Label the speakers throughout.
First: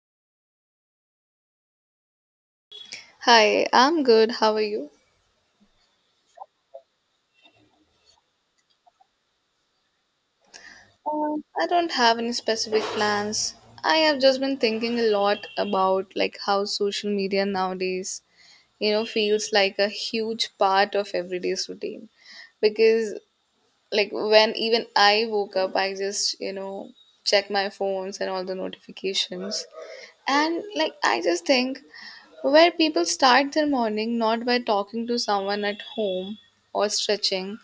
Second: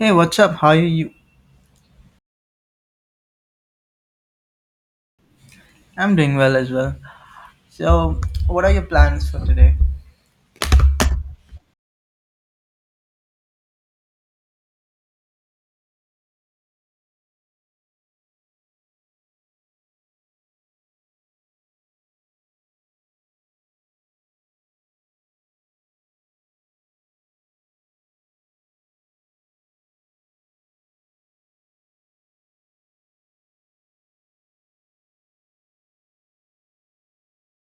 Speaker 1: Hey, what's up? How are you?
Speaker 2: Hi, I'm good. How are you?
Speaker 1: I'm doing well as well. So, what are your plans for today?
Speaker 2: I don't have any specific plans. I have just been thinking a lot about like how social media nowadays, you know, feels like a huge part of everyday's routine. Because like when even I woke up, I just, you know, check my phones and all the notifications. And like I just think where people start their morning not by talking to someone at home or stretching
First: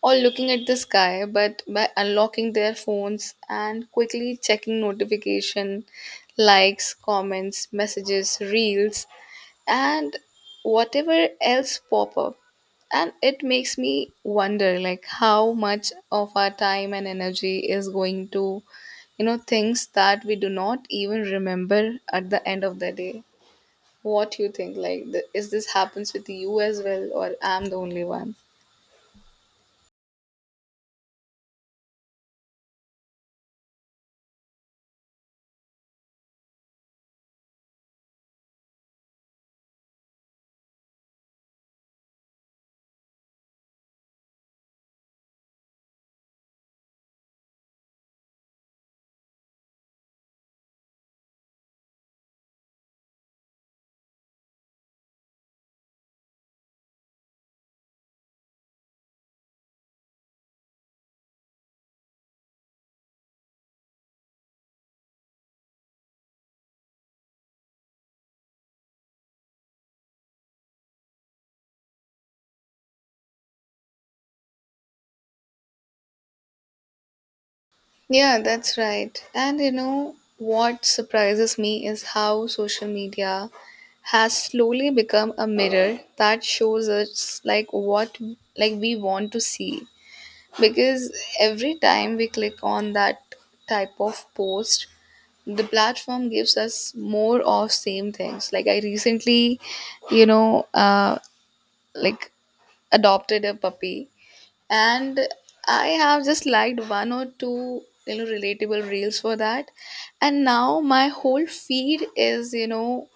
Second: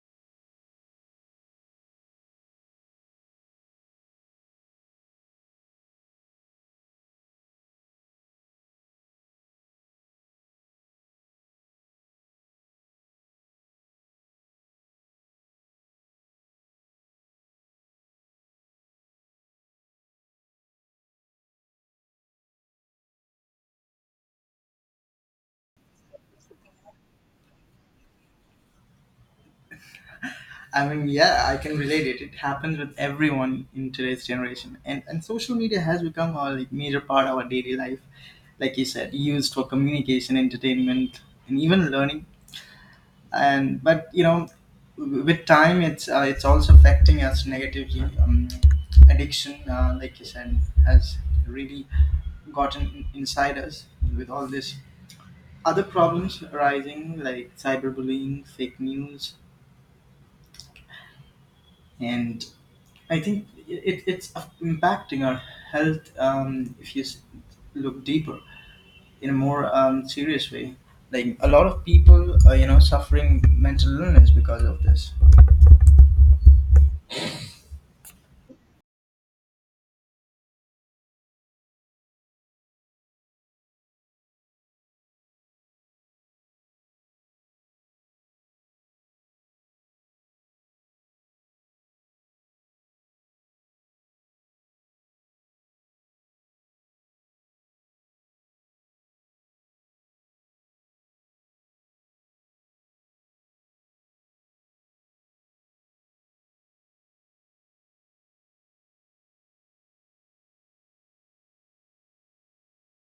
Speaker 2: or looking at the sky, but by unlocking their phones and quickly checking notification, likes, comments, messages, reels, and whatever else pop up. And it makes me wonder like how much of our time and energy is going to things that we do not even remember at the end of the day. What you think? Like, is this happens with you as well, or I'm the only one?
Speaker 1: I mean, yeah, I can relate it. It happens with everyone in today's generation, and social media has become a, like, major part of our daily life. Like you said, used for communication, entertainment, and even learning. And but you know, with time, it's also affecting us negatively. Addiction, like you said, has really gotten inside us, with all this other problems arising like cyberbullying, fake news, and I think it's impacting our health, if you look deeper in a more serious way. Like a lot of people are, you know, suffering mental illness because of this.
Speaker 2: Yeah, that's right. And you know what surprises me is how social media has slowly become a mirror that shows us like what like we want to see, because every time we click on that type of post the platform gives us more of same things. Like I recently, you know uh like, adopted a puppy, and I have just liked one or two, you know, relatable reels for that, and now my whole feed is, you know,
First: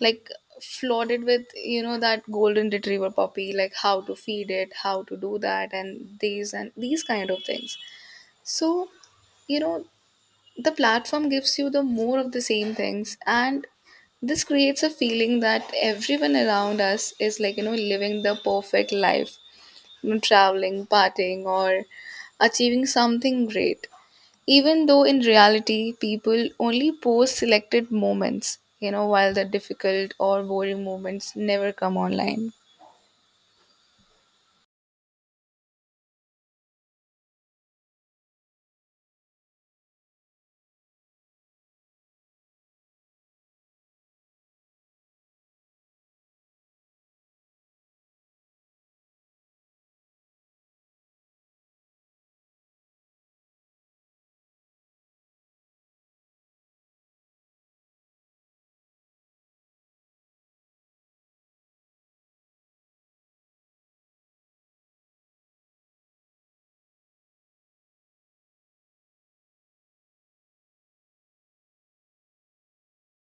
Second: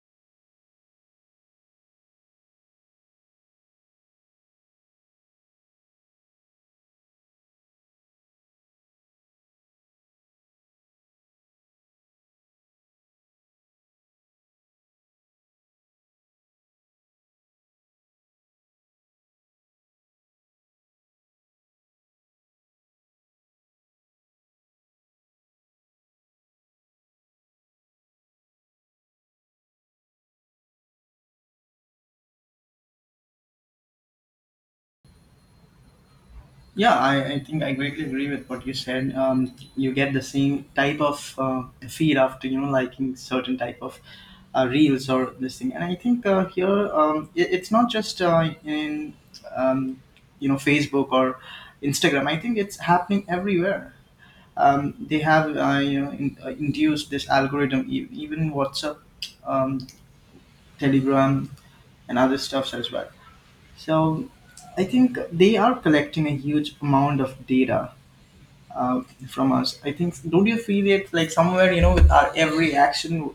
Speaker 2: like, flooded with, you know, that golden retriever puppy, like how to feed it, how to do that, and these kind of things. So, you know, the platform gives you the more of the same things, and this creates a feeling that everyone around us is, like, you know, living the perfect life, you know, traveling, partying, or achieving something great. Even though in reality, people only post selected moments, you know, while the difficult or boring moments never come online.
Speaker 1: Yeah, I think I greatly agree with what you said. You get the same type of feed after you know liking certain type of reels or this thing, and I think here, it's not just in um, you know, Facebook or Instagram. I think it's happening everywhere. They have you know induced this algorithm, even WhatsApp, um, Telegram, and other stuffs as well. So I think they are collecting a huge amount of data uh, from us. I think, don't you feel it like somewhere, you know, with our every action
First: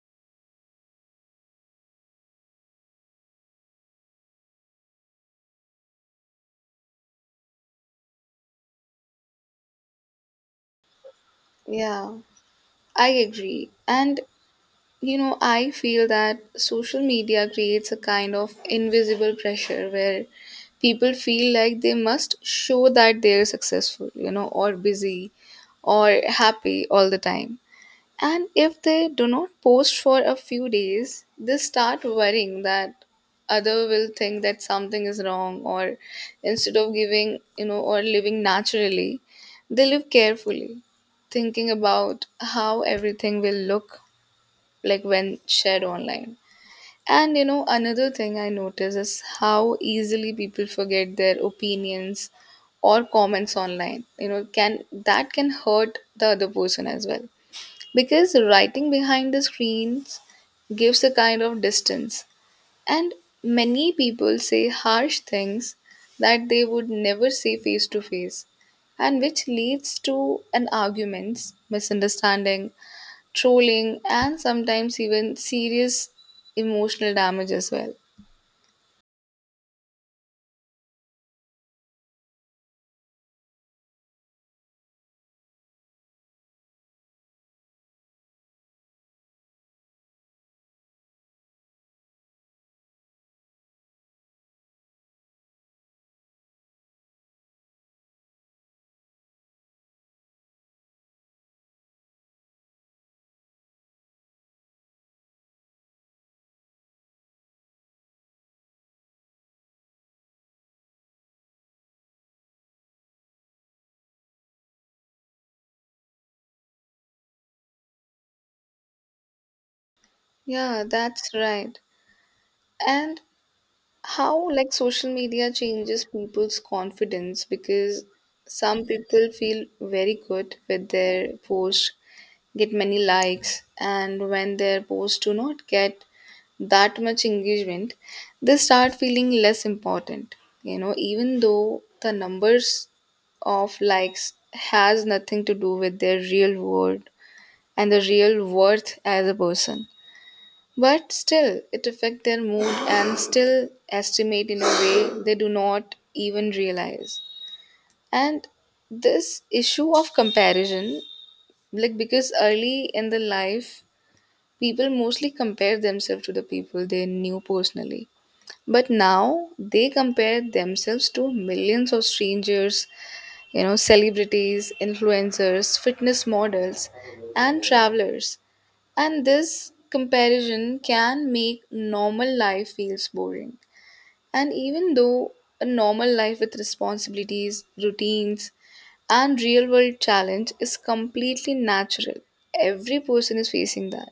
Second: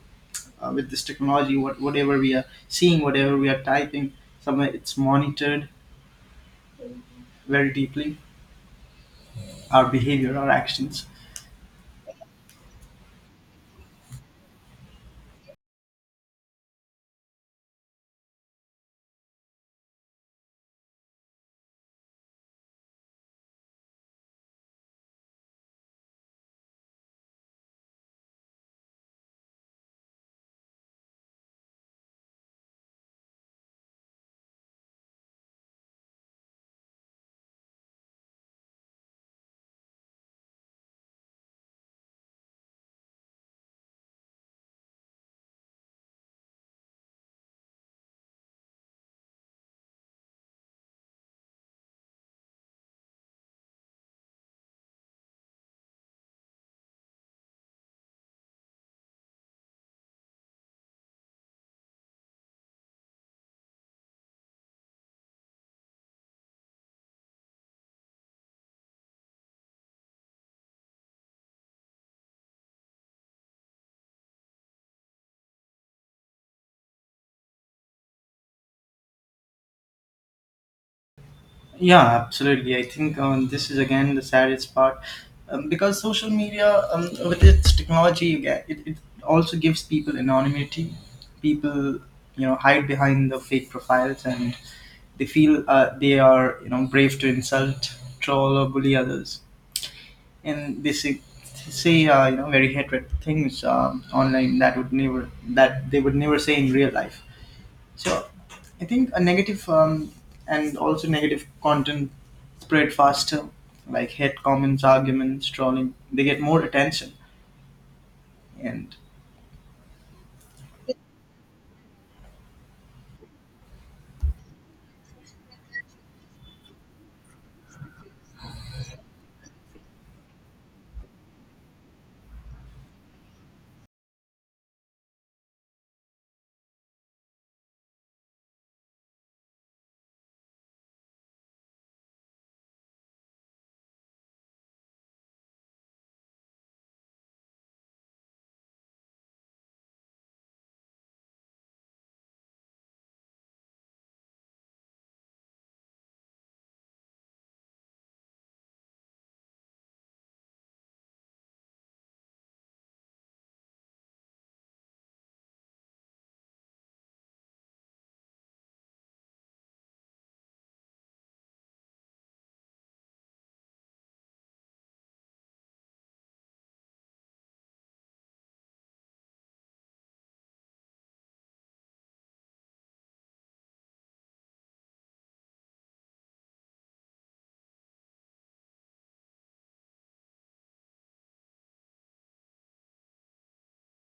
Speaker 1: with this technology, whatever we are seeing, whatever we are typing, somewhere it's monitored very deeply, our behavior, our actions.
Speaker 2: Yeah, I agree. And you know, I feel that social media creates a kind of invisible pressure where people feel like they must show that they're successful, you know, or busy or happy all the time. And if they do not post for a few days, they start worrying that other will think that something is wrong, or instead of giving, you know, or living naturally, they live carefully, thinking about how everything will look like when shared online. And you know, another thing I notice is how easily people forget their opinions or comments online. You know, can that can hurt the other person as well, because writing behind the screens gives a kind of distance, and many people say harsh things that they would never say face to face, and which leads to an arguments, misunderstanding, trolling, and sometimes even serious emotional damage as well.
Speaker 1: Yeah, absolutely. I think this is again the saddest part, because social media, with its technology, it also gives people anonymity. People, you know, hide behind the fake profiles, and they feel they are, you know, brave to insult, troll, or bully others. And they say, you know, very hatred things online that they would never say in real life. So I think a negative, and also negative content spread faster, like hate comments, arguments, trolling. They get more attention. And
Speaker 2: Yeah, that's right. And how like social media changes people's confidence, because some people feel very good with their post get many likes, and when their posts do not get that much engagement, they start feeling less important, you know, even though the numbers of likes has nothing to do with their real world and the real worth as a person. But still, it affects their mood and still estimate in a way they do not even realize. And this issue of comparison, like because early in the life, people mostly compare themselves to the people they knew personally. But now they compare themselves to millions of strangers, you know, celebrities, influencers, fitness models, and travelers. And this comparison can make normal life feels boring. And even though a normal life with responsibilities, routines, and real world challenge is completely natural, every person is facing that.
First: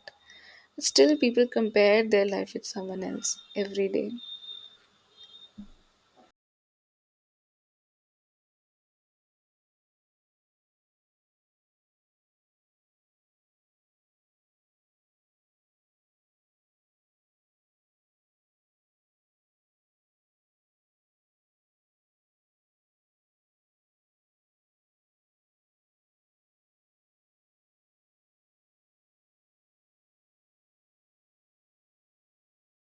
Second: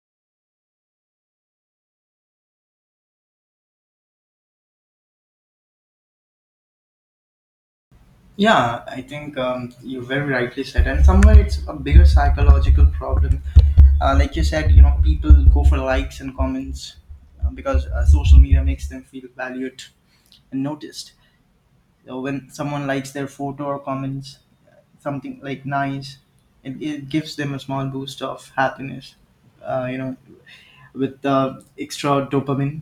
Speaker 2: But still, people compare their life with someone else every day.
Speaker 1: yeah, I think you very rightly said. And somewhere it's a bigger psychological problem. Like you said, you know, people go for likes and comments because social media makes them feel valued and noticed. So when someone likes their photo or comments something like nice, it gives them a small boost of happiness, you know, with the extra dopamine,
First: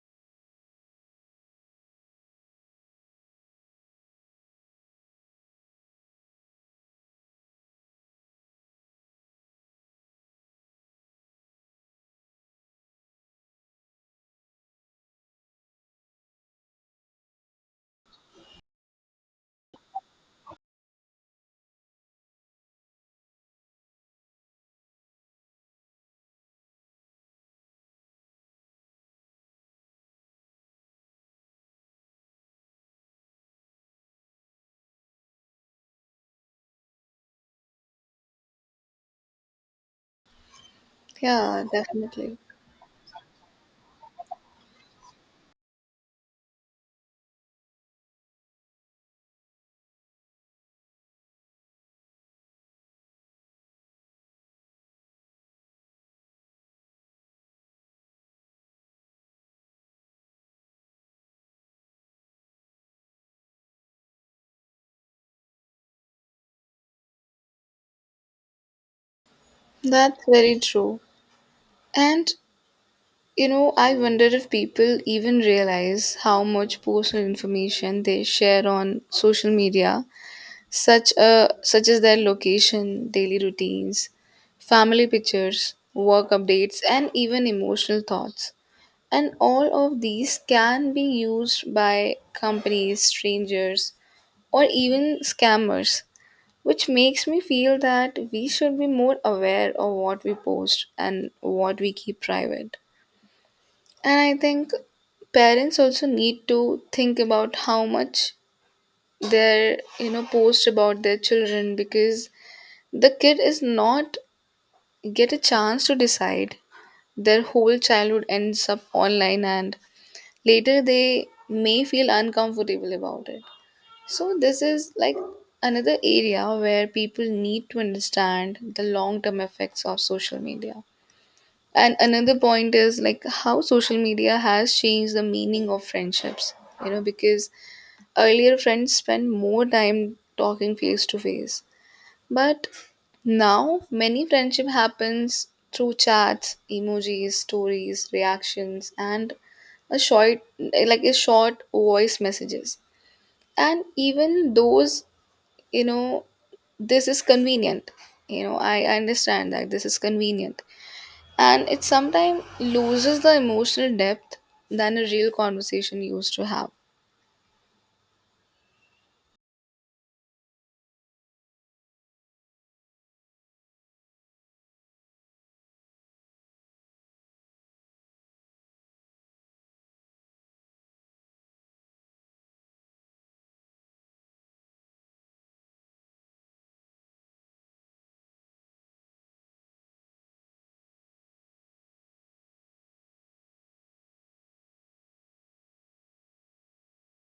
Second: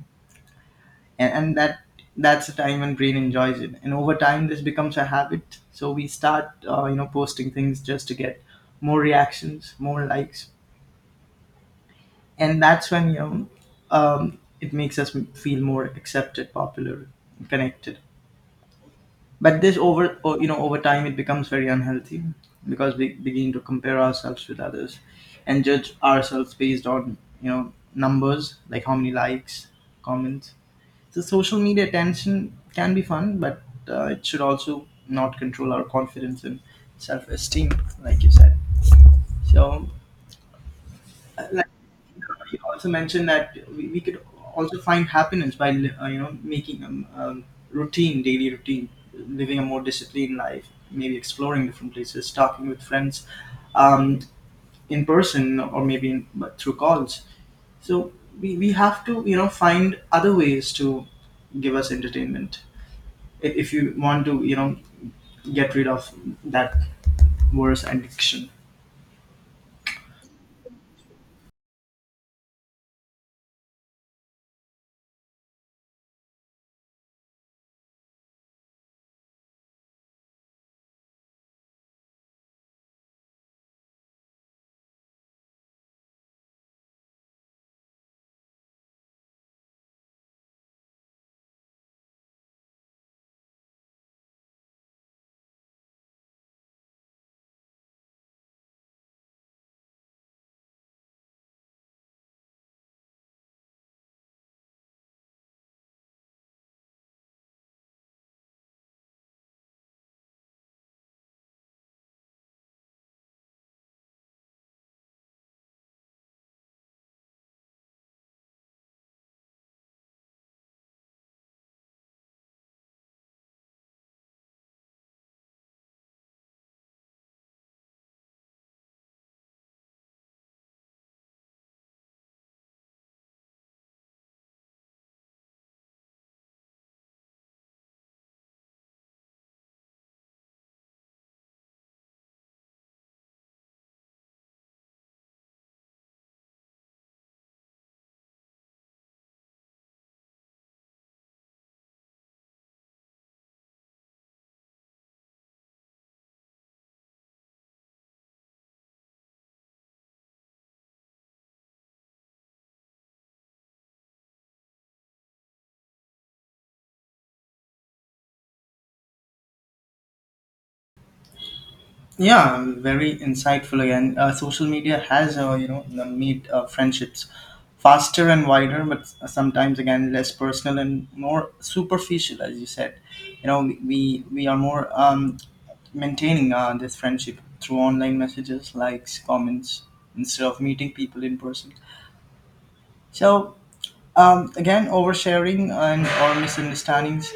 Speaker 1: and that's the time when brain enjoys it. And over time this becomes a habit, so we start you know posting things just to get more reactions, more likes. And that's when you know, it makes us feel more accepted, popular, connected. But this you know over time it becomes very unhealthy, because we begin to compare ourselves with others and judge ourselves based on you know numbers, like how many likes, comments. So social media attention can be fun, but it should also not control our confidence and self-esteem, like you said. So uh,
Speaker 2: Yeah, definitely.
Speaker 1: he also mentioned that we could also find happiness by you know making, routine, daily routine, living a more disciplined life, maybe exploring different places, talking with friends um, in person or maybe in, but through calls. So we have to you know find other ways to give us entertainment, if you want to you know get rid of that worse addiction.
Speaker 2: That's very true. And you know, I wonder if people even realize how much personal information they share on social media, such as their location, daily routines, family pictures, work updates, and even emotional thoughts. And all of these can be used by companies, strangers, or even scammers, which makes me feel that we should be more aware of what we post and what we keep private. And I think parents also need to think about how much their, you know, post about their children, because the kid is not get a chance to decide. Their whole childhood ends up online, and later they may feel uncomfortable about it. So this is like another area where people need to understand the long term effects of social media. And another point is like how social media has changed the meaning of friendships. You know, because earlier friends spent more time talking face to face, but now many friendship happens through chats, emojis, stories, reactions, and a short voice messages. And even those, you know, this is convenient. You know, I understand that this is convenient, and it sometimes loses the emotional depth than a real conversation used to have.
Speaker 1: Yeah, very insightful again. Social media has, you know, the made friendships faster and wider, but sometimes again less personal and more superficial, as you said. You know, we are more maintaining this friendship through online messages, likes, comments, instead of meeting people in person. So again, oversharing and or misunderstandings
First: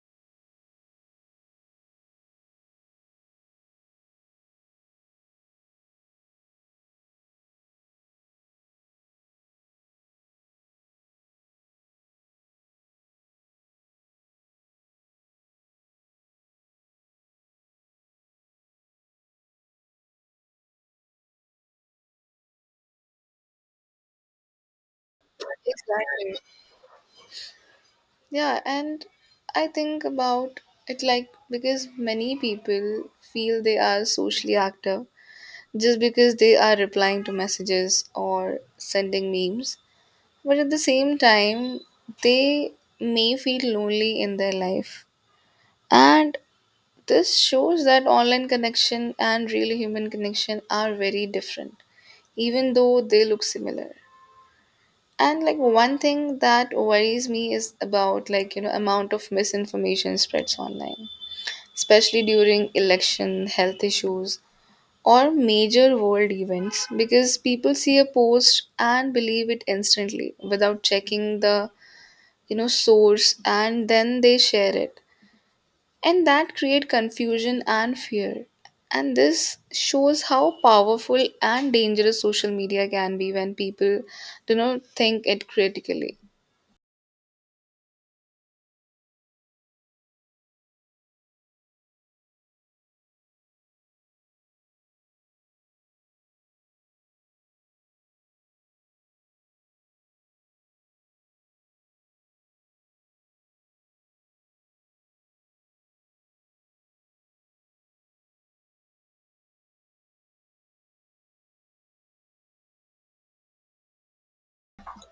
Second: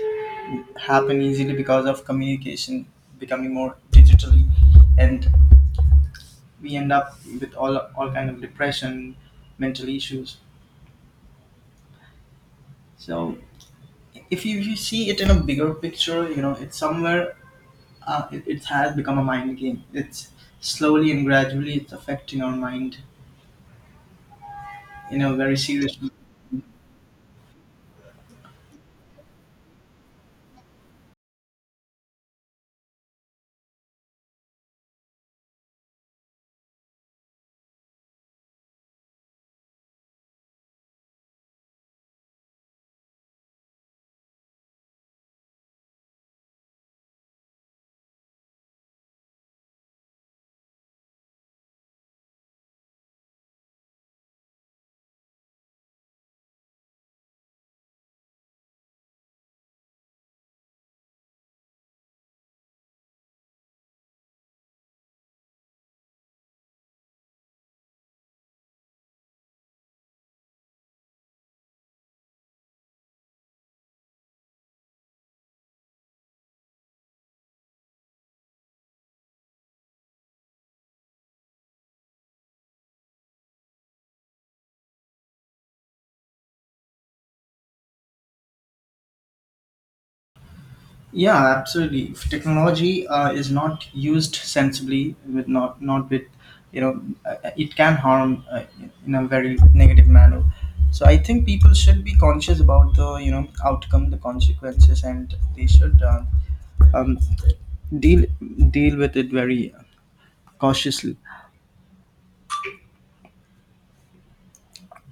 Speaker 1: happen easily because of communication becoming more digitally, and we end up with all kind of depression, mental issues. So if you see it in a bigger picture, you know it's somewhere, it has become a mind game. It's slowly and gradually it's affecting our mind in a very serious.
Speaker 2: Exactly. Yeah, and I think about it like because many people feel they are socially active just because they are replying to messages or sending memes, but at the same time, they may feel lonely in their life. And this shows that online connection and real human connection are very different, even though they look similar. And like one thing that worries me is about like you know amount of misinformation spreads online, especially during election, health issues, or major world events, because people see a post and believe it instantly without checking the, you know, source, and then they share it, and that create confusion and fear. And this shows how powerful and dangerous social media can be when people do not think it critically.
Speaker 1: Yeah, absolutely. If technology is not used sensibly, with not not with you know, it can harm in a very negative manner. So I think people should be conscious about the you know outcome, the consequences, and they should um, deal deal with it very cautiously.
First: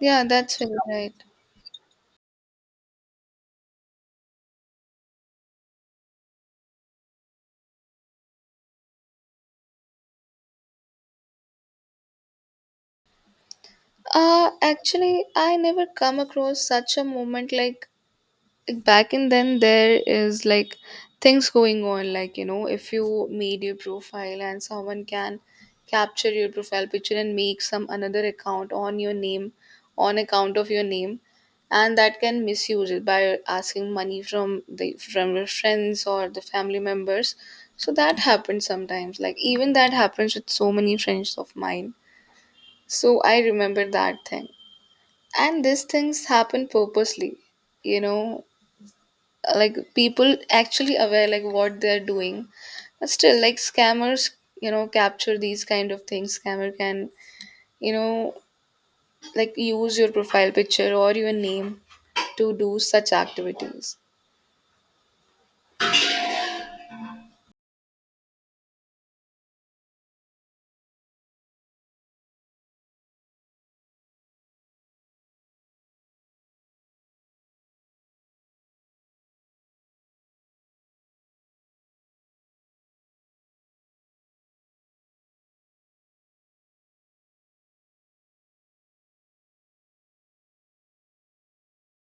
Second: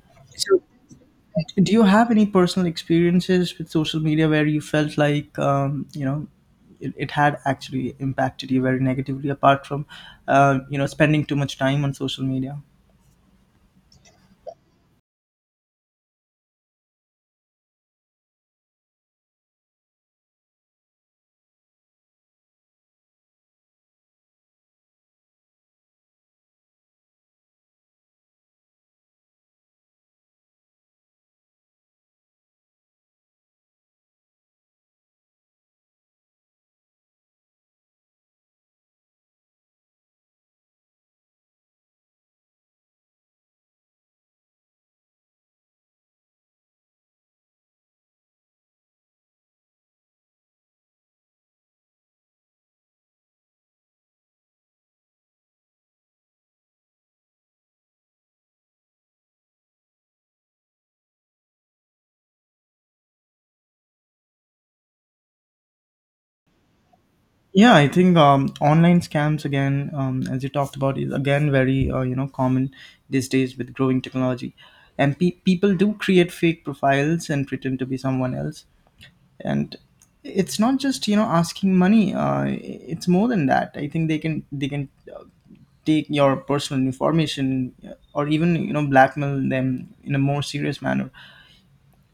Speaker 2: Yeah, that's
Speaker 1: So
Speaker 2: very right.
Speaker 1: do you have any personal experiences with social media where you felt like you know it had actually impacted you very negatively, apart from you know spending too much time on social media?
Speaker 2: Actually I never come across such a moment. Like back in then there is like things going on, like you know, if you made your profile and someone can capture your profile picture and make some another account on your name, on account of your name, and that can misuse it by asking money from the from your friends or the family members. So that happens sometimes, like even that happens with so many friends of mine, so I remember that thing. And these things happen purposely, you know, like people actually aware like what they're doing, but still like scammers, you know, capture these kind of things. Scammer can, you know, like use your profile picture or your name to do such activities.
Speaker 1: Yeah, I think online scams again, as you talked about, is again very you know common these days with growing technology, and people do create fake profiles and pretend to be someone else. And it's not just you know asking money, it's more than that. I think they can uh, take your personal information, or even you know blackmail them in a more serious manner.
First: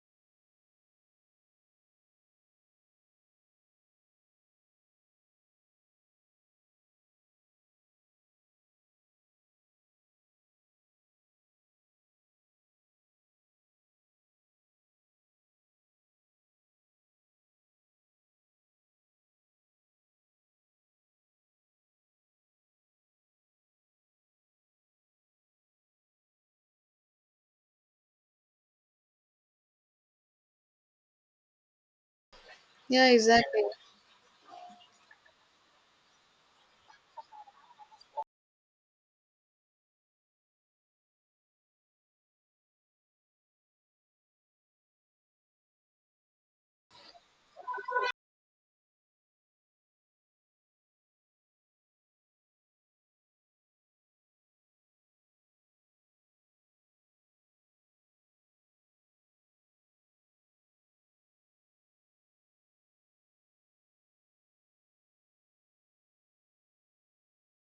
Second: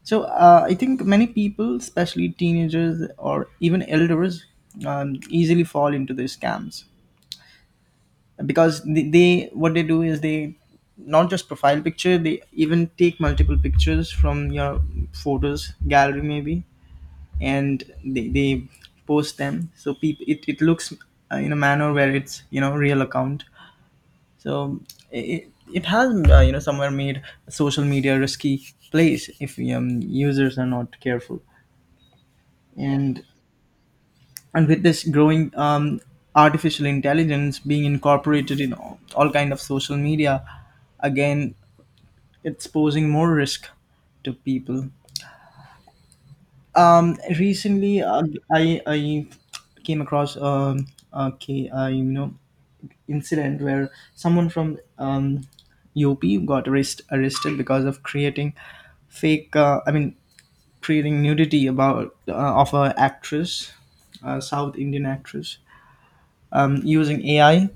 Speaker 1: So I think many people, especially teenagers or even elders, easily fall into these scams, because they what they do is they not just profile picture, they even take multiple pictures from your photos gallery maybe, and they post them. So people, it looks in a manner where it's you know real account. So it has you know somewhere made social media a risky place if users are not careful.
Speaker 2: Yeah,
Speaker 1: and
Speaker 2: exactly.
Speaker 1: and with this growing artificial intelligence being incorporated in all kind of social media, again it's posing more risk to people. Recently, I came across okay you know, incident where someone from UP got arrested because of creating fake, I mean creating nudity about of a actress, a South Indian actress, using AI.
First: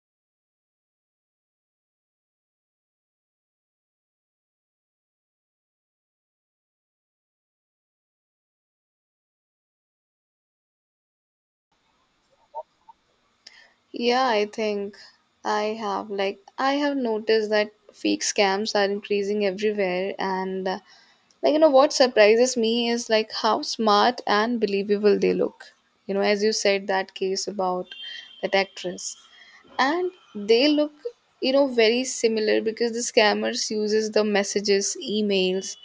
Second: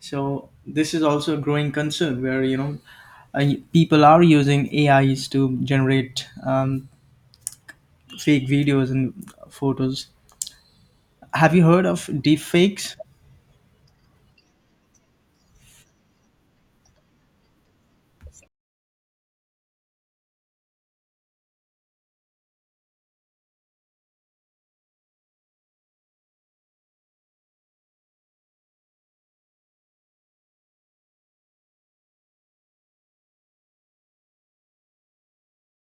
Speaker 1: So this is also a growing concern where you know uh, people are using AIs to generate fake videos and photos. Have you heard of deep fakes?
Speaker 2: Yeah, I think I have noticed that fake scams are increasing everywhere, and like, you know, what surprises me is like how smart and believable they look. You know, as you said that case about that actress. And they look, you know, very similar, because the scammers uses the messages, emails,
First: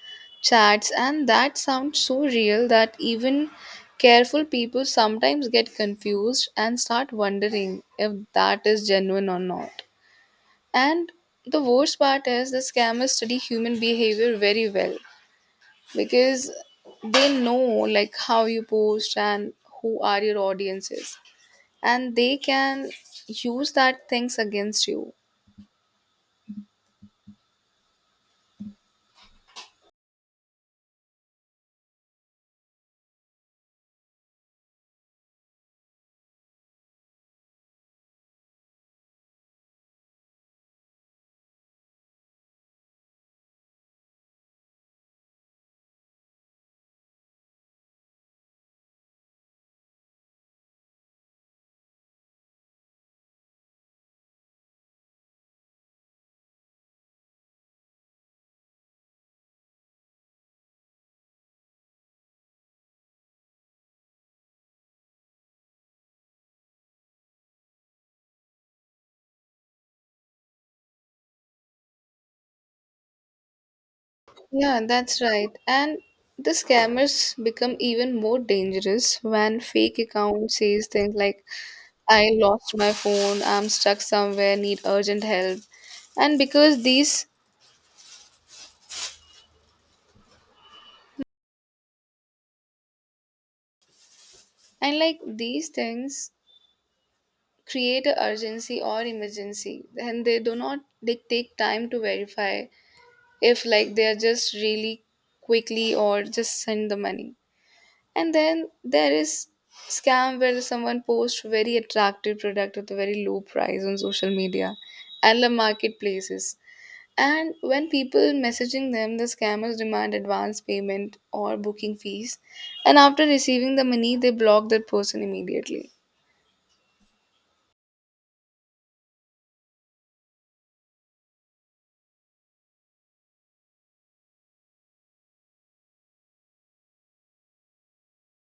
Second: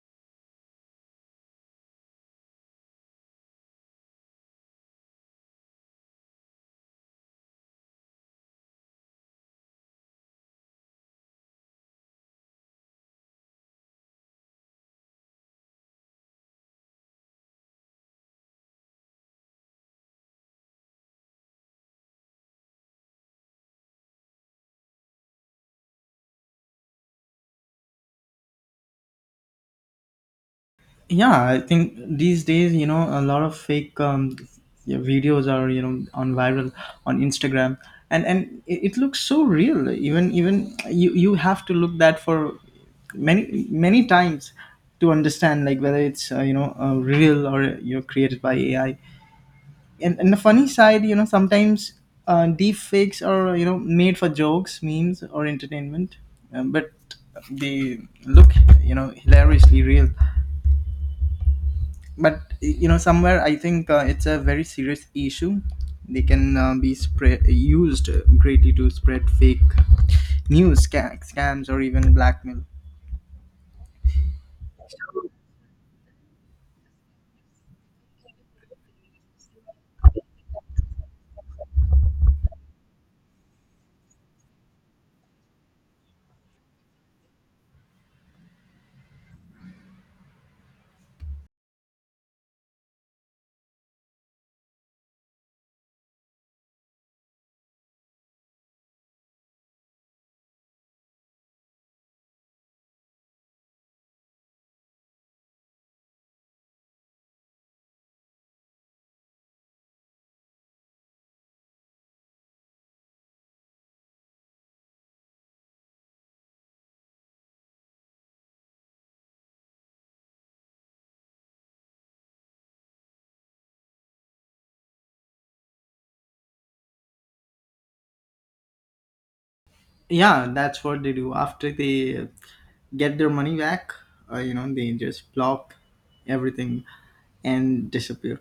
Speaker 2: chats, and that sounds so real that even careful people sometimes get confused and start wondering if that is genuine or not. And the worst part is the scammers study human behavior very well, because they know like how you post and who are your audiences, and they can use that things against you.
Speaker 1: Yeah, I think these days you know a lot of fake yeah, videos are you know on viral on Instagram. And it looks so real, even you have to look that for many many times to understand like whether it's you know real or you're created by AI. And the funny side, you know, sometimes deep fakes are you know made for jokes, memes, or entertainment, but they look you know hilariously real. But you know somewhere I think it's a very serious issue. They can be spread used greatly to spread fake news, scams, or even blackmail.
Speaker 2: Yeah, that's right. And the scammers become even more dangerous when fake account says things like I lost my phone, I'm stuck somewhere, need urgent help. And because these, and like these things create a urgency or emergency, and they do not they take time to verify. If like they are just really quickly or just send the money. And then there is scam where someone posts very attractive product at a very low price on social media and the marketplaces, and when people messaging them, the scammers demand advance payment or booking fees, and after receiving the money they block that person immediately.
Speaker 1: Yeah, that's what they do. After they get their money back, you know, they just block everything and disappear.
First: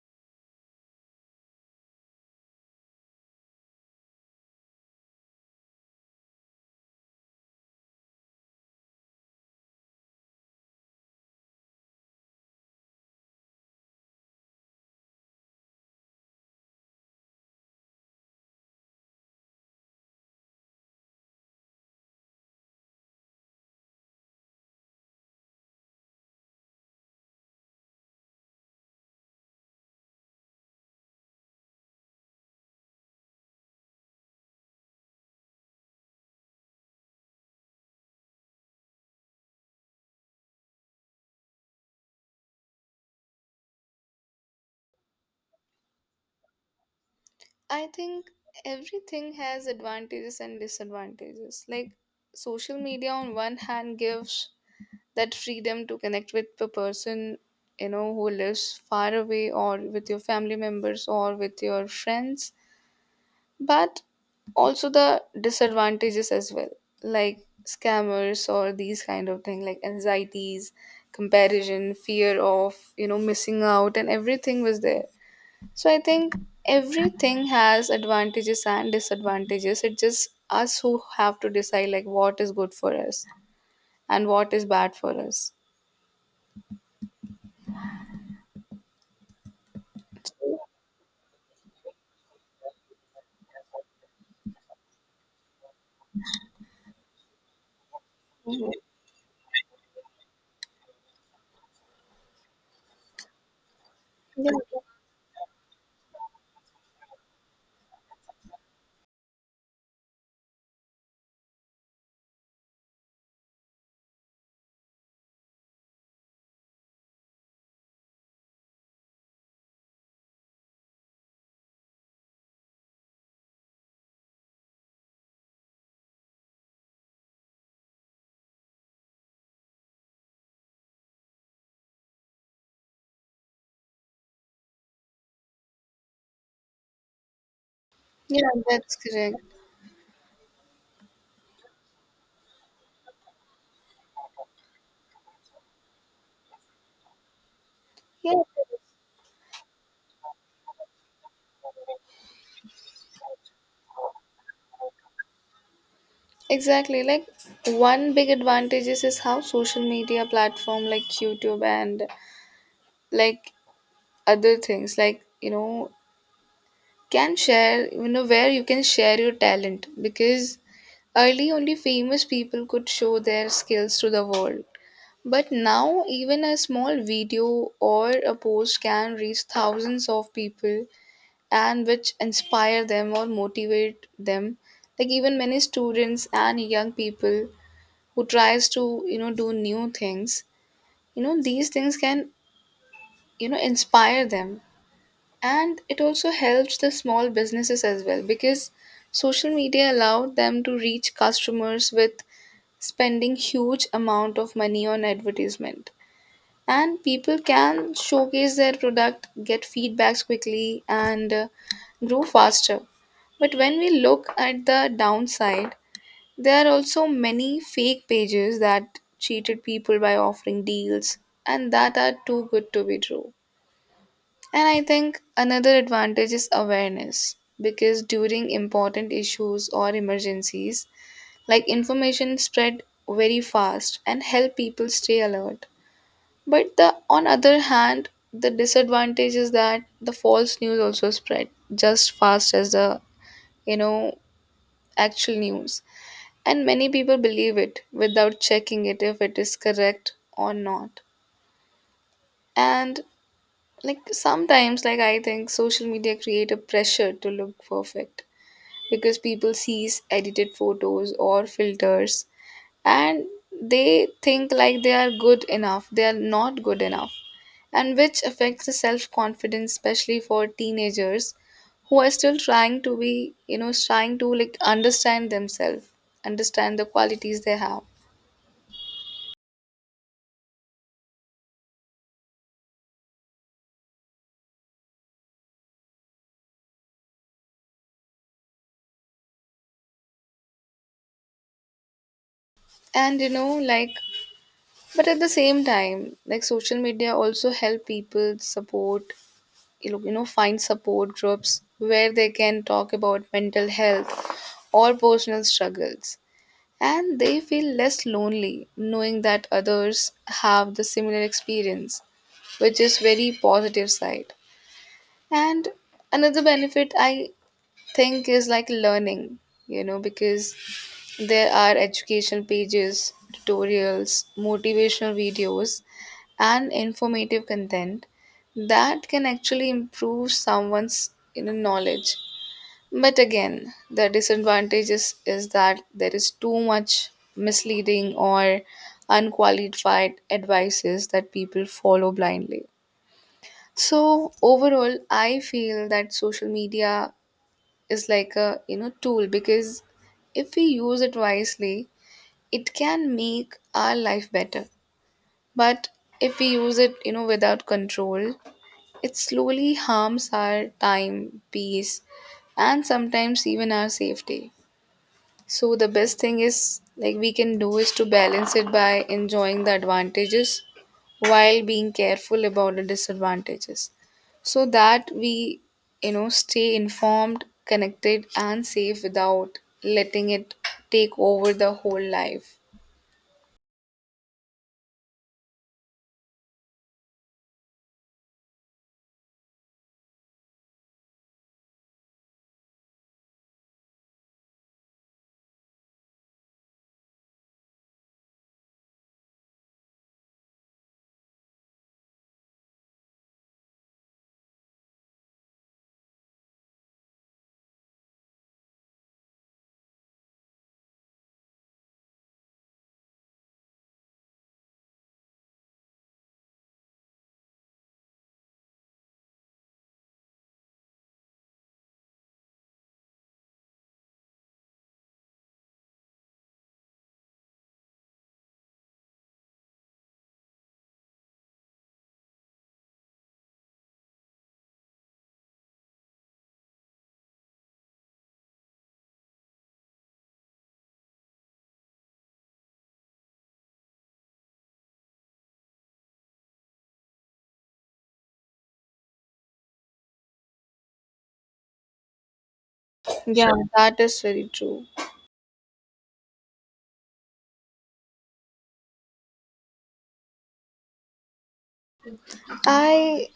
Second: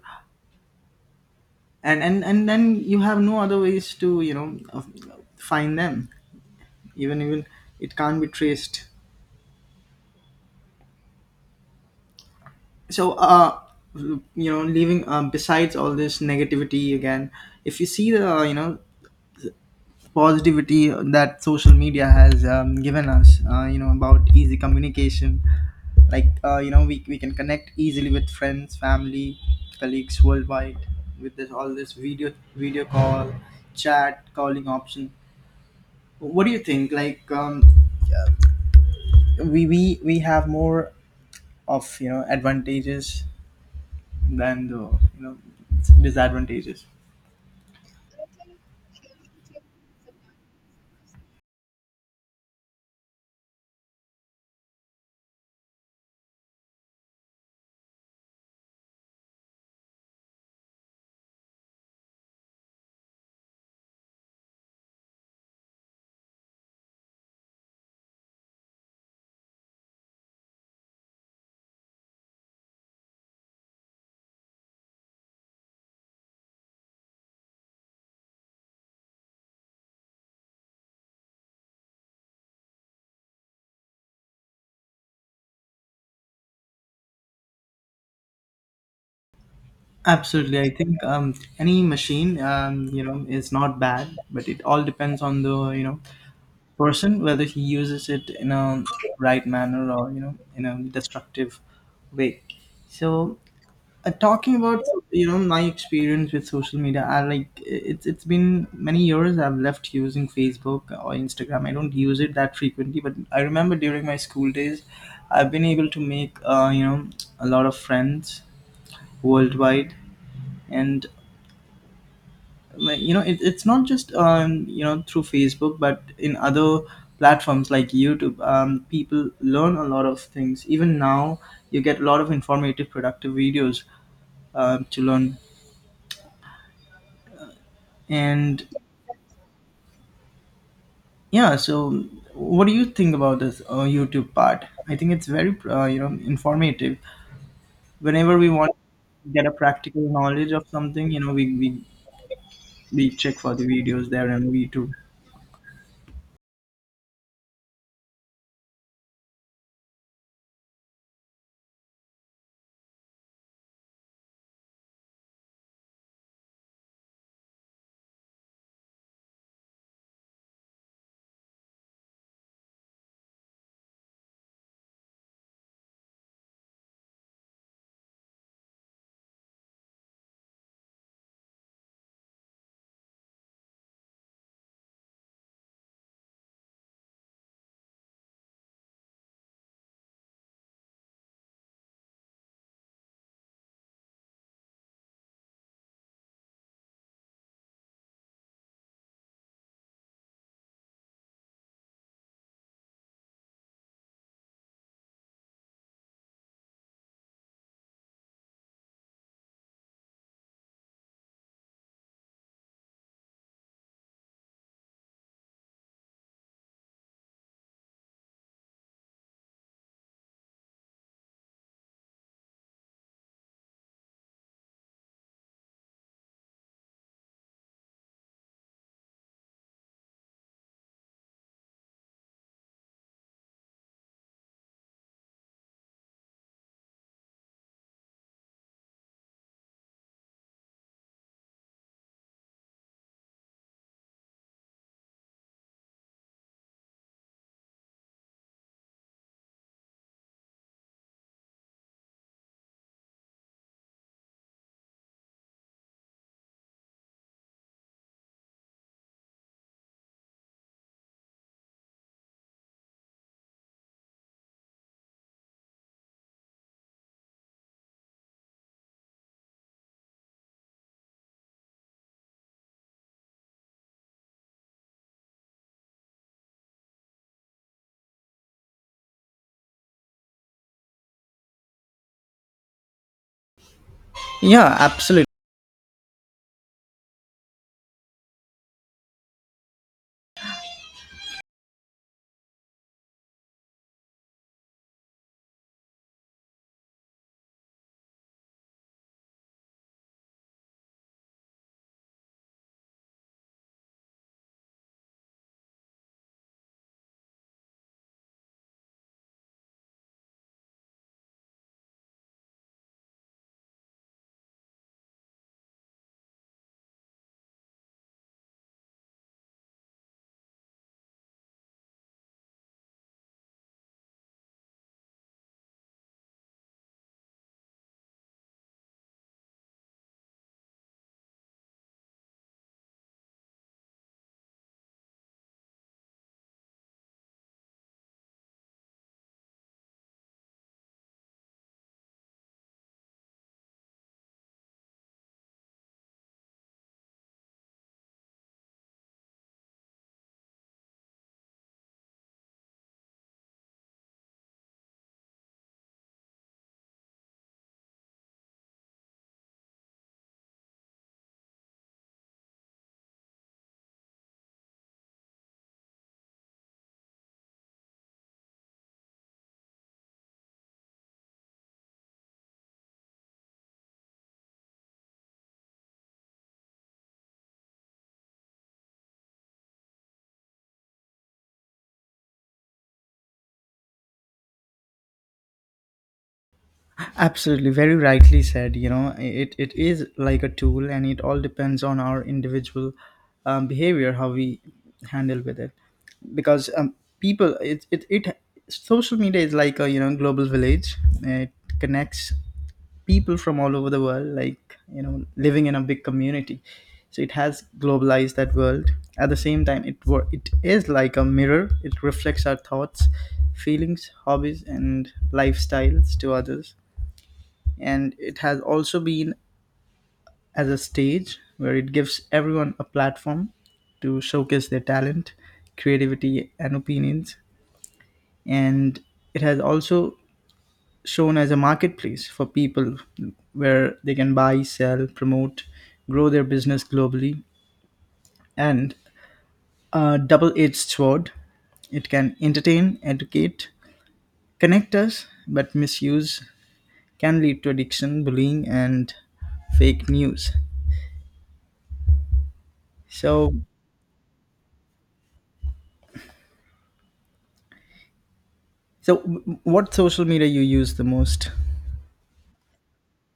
Speaker 1: And then you have no other ways to you know find them. Even it can't be traced. So, you know, leaving besides all this negativity, again, if you see the you know positivity that social media has given us, you know, about easy communication, like you know, we can connect easily with friends, family, colleagues worldwide, with this all this video call, chat, calling option. What do you think? Like, we have more of you know advantages than the you know disadvantages.
Speaker 2: I think everything has advantages and disadvantages. Like social media on one hand gives that freedom to connect with a person, you know, who lives far away, or with your family members or with your friends, but also the disadvantages as well, like scammers or these kind of thing, like anxieties, comparison, fear of, you know, missing out, and everything was there. So I think everything has advantages and disadvantages. It's just us who have to decide like what is good for us and what is bad for us.
Speaker 1: Absolutely, I think any machine you know is not bad, but it all depends on the you know person, whether he uses it in a right manner or you know in a destructive way. So talking about you know my experience with social media, I like it's been many years I've left using Facebook or Instagram. I don't use it that frequently, but I remember during my school days, I've been able to make you know a lot of friends worldwide. And like, you know, it's not just you know through Facebook, but in other platforms like YouTube, people learn a lot of things. Even now you get a lot of informative, productive videos to learn.
Speaker 2: Yeah,
Speaker 1: And
Speaker 2: that's correct.
Speaker 1: yeah, so what do you think about this YouTube part? I think it's very you know informative. Whenever
Speaker 2: Yeah,
Speaker 1: we want to get a practical knowledge of something, you know, we check for the videos there on YouTube.
Speaker 2: exactly. Like one big advantage is how social media platform like YouTube and like other things like, you know, can share, you know, where you can share your talent, because early only famous people could show their skills to the world. But now, even a small video or a post can reach thousands of people, and which inspire them or motivate them. Like even many students and young people who tries to do new things, these things can inspire them, and it also helps the small businesses as well because social media allowed them to reach customers with spending huge amount of money on advertisement, and people can showcase their product, get feedbacks quickly, and grow faster. But when we look at the downside, there are also many fake pages that cheated people by offering deals and that are too good to be true. And I think another advantage is awareness because during important issues or emergencies, like, information spread very fast and help people stay alert. But the on other hand, the disadvantage is that the false news also spread just fast as the you know actual news, and many people believe it without checking it if it is correct or not. And like sometimes, like I think social media create a pressure to look perfect because people sees edited photos or filters, and they think like they are good enough they are not good enough, and which affects the self confidence, especially for teenagers who are still trying to be trying to like understand themselves, understand the qualities they have.
Speaker 1: Yeah, absolutely.
Speaker 2: And like, but at the same time, like, social media also help people support find support groups where they can talk about mental health or personal struggles. And they feel less lonely knowing that others have the similar experience, which is very positive side. And another benefit I think is like learning, because there are education pages, tutorials, motivational videos, and informative content that can actually improve someone's knowledge. But again, the disadvantage is that there is too much misleading or unqualified advices that people follow blindly. So overall, I feel that social media is like a tool because if we use it wisely, it can make our life better. But if we use it without control, it slowly harms our time, peace, and sometimes even our safety. So the best thing is like we can do is to balance it by enjoying the advantages while being careful about the disadvantages so that we stay informed, connected and safe without letting it take over the whole life.
Speaker 1: Absolutely, very rightly said. You know, it is like a tool, and it all depends on our individual behavior, how we handle with it. Because people, it social media is like a you know global village. It connects people from all over the world, like, you know, living in a big community. So it has globalized that world. At the same time, it is like a mirror. It reflects our thoughts, feelings, hobbies, and lifestyles to others. And it has also been as a stage, where it gives everyone a platform to showcase their talent, creativity, and opinions. And it has also shown as a marketplace for people, where they can buy, sell, promote, grow their business globally, and a double edged sword. It can entertain, educate, connect us, but misuse can lead to addiction, bullying, and fake news.
Speaker 2: Yeah,
Speaker 1: So,
Speaker 2: sure, that is very true.
Speaker 1: So, what social media you use the most?
Speaker 2: I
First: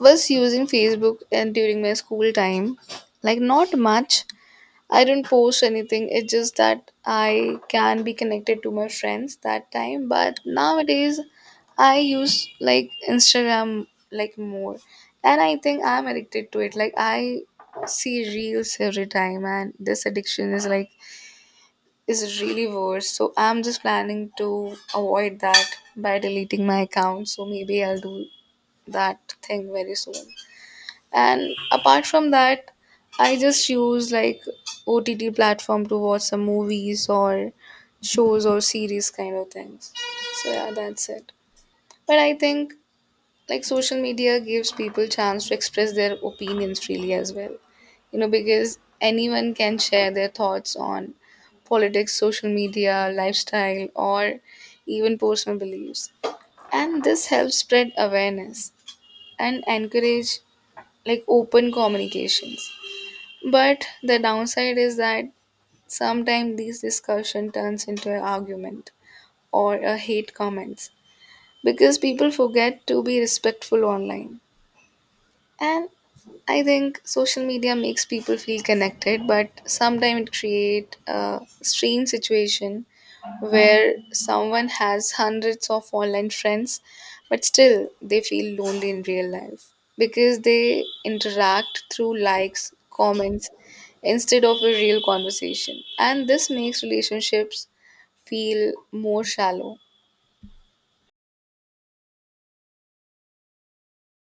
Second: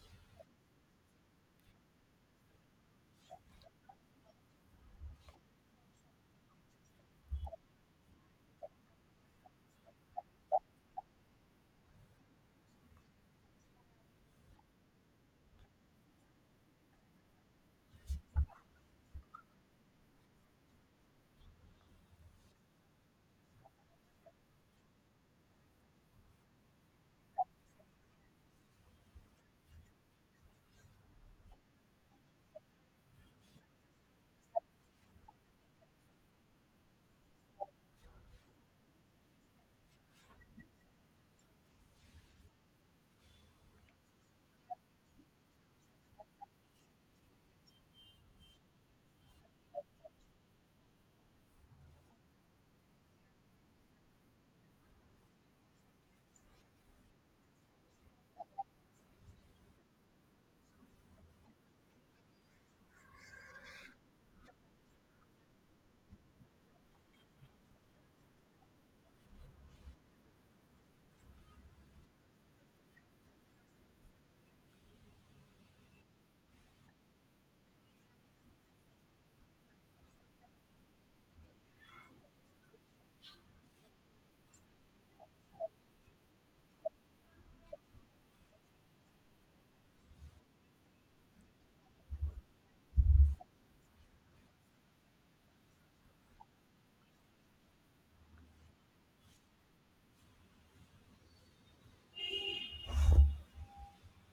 Speaker 2: was using Facebook and during my school time, like, not much. I don't post anything. It's just that I can be connected to my friends that time. But nowadays, I use like Instagram like more, and I think I'm addicted to it. Like I see reels every time, and this addiction is like is really worse. So I'm just planning to avoid that by deleting my account. So maybe I'll do that thing very soon. And apart from that, I just use like OTT platform to watch some movies or shows or series kind of things. So yeah, that's it. But I think like social media gives people chance to express their opinions freely as well. Because anyone can share their thoughts on politics, social media, lifestyle, or even personal beliefs. And this helps spread awareness and encourage like open communications. But the downside is that sometimes these discussion turns into an argument or a hate comments because people forget to be respectful online. And I think social media makes people feel connected, but sometimes it create a strange situation where someone has hundreds of online friends, but still they feel lonely in real life because they interact through likes, comments instead of a real conversation, and this makes relationships feel more shallow.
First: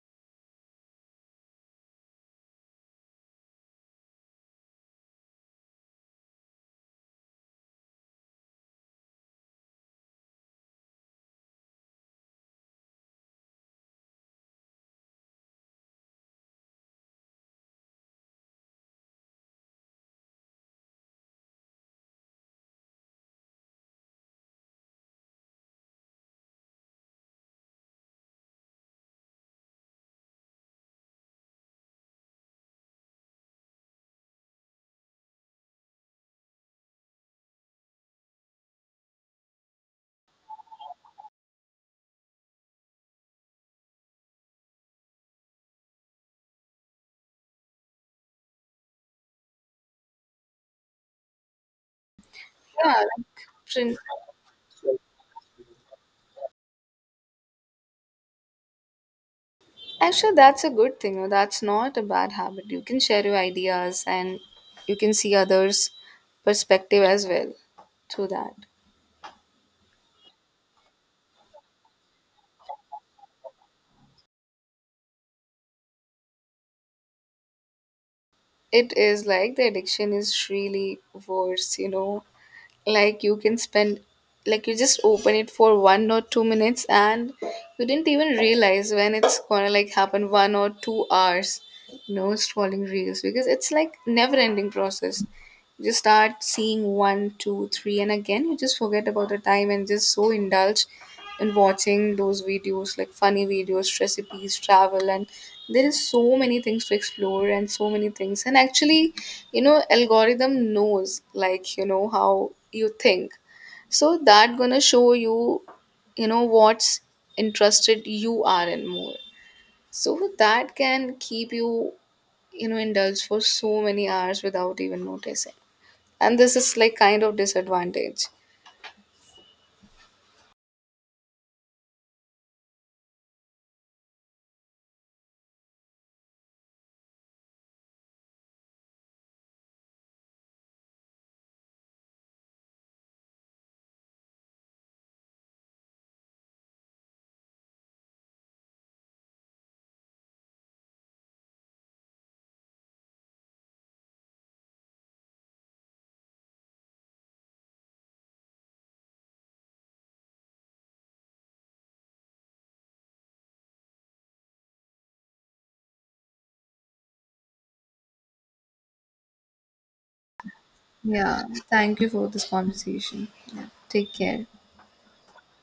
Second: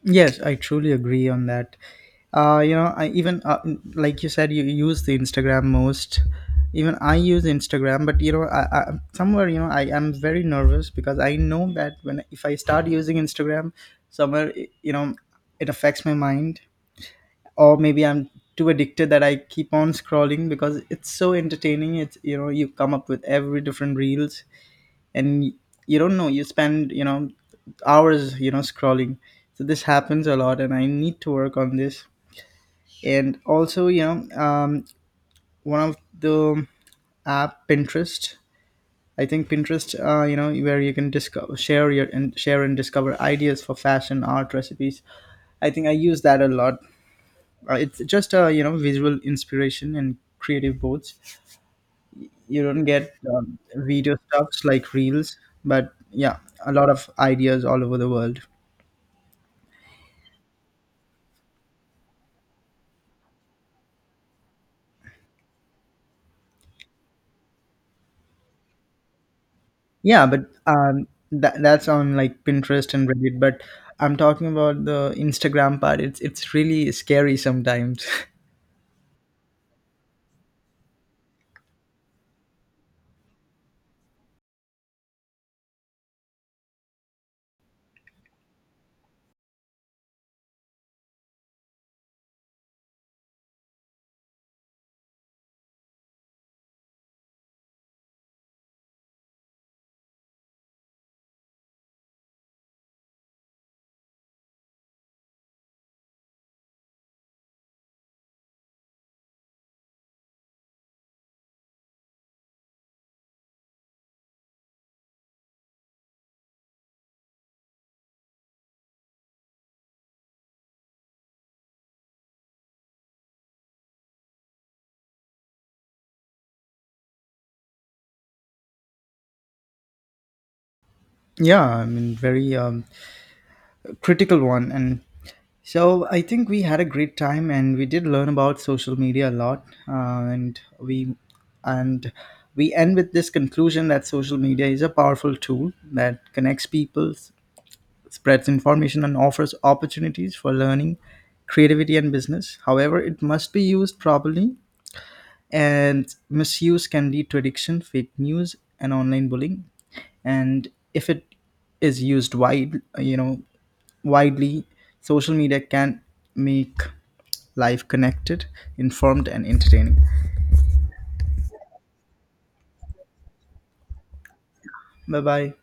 Speaker 1: Yes, I truly agree on that. You know, I even like you said, you use the Instagram most. Even I use Instagram, but you know, I somewhere, you know, I am very nervous, because I know that when if I start using Instagram, somewhere you know it affects my mind, or maybe I'm too addicted that I keep on scrolling because it's so entertaining. It's, you know, you come up with every different reels, and you don't know you spend you know hours you know scrolling. So this happens a lot, and I need to work on this. And also you know, one of the app, Pinterest. I think Pinterest you know, where you can discover share your and share and discover ideas for fashion, art, recipes. I think I use that a lot. It's just a you know visual inspiration and creative boards. You don't
Speaker 2: Yeah,
Speaker 1: get
Speaker 2: like, friend.
Speaker 1: video stuffs like reels. But yeah, a lot of ideas all over the world.
Speaker 2: Actually, that's a good thing. No, that's not a bad habit. You can share your ideas, and you can see others' perspective as well through that.
Speaker 1: Yeah, but that's on like Pinterest and Reddit, but I'm talking about the Instagram part. It's really scary sometimes.
Speaker 2: It is like the addiction is really worse. Like you can spend, like you just open it for 1 or 2 minutes, and you didn't even realize when it's gonna like happen 1 or 2 hours scrolling reels, because it's like never ending process. You just start seeing one two three, and again you just forget about the time and just so indulge in watching those videos like funny videos, recipes, travel, and there is so many things to explore and so many things. And actually, algorithm knows, like, how you think, so that gonna show you you know what's interested you are in more, so that can keep you you know indulged for so many hours without even noticing. And this is like kind of disadvantage.
Speaker 1: Yeah, I mean, very critical one. And so I think we had a great time, and we did learn about social media a lot, and we end with this conclusion that social media is a powerful tool that connects people, spreads information, and offers opportunities for learning, creativity, and business. However, it must be used properly, and misuse can lead to addiction, fake news, and online bullying. And if it is used widely, social media can make life connected, informed, and entertaining.
Speaker 2: Yeah. Thank you for this conversation. Yeah. Take care.
Speaker 1: Bye bye.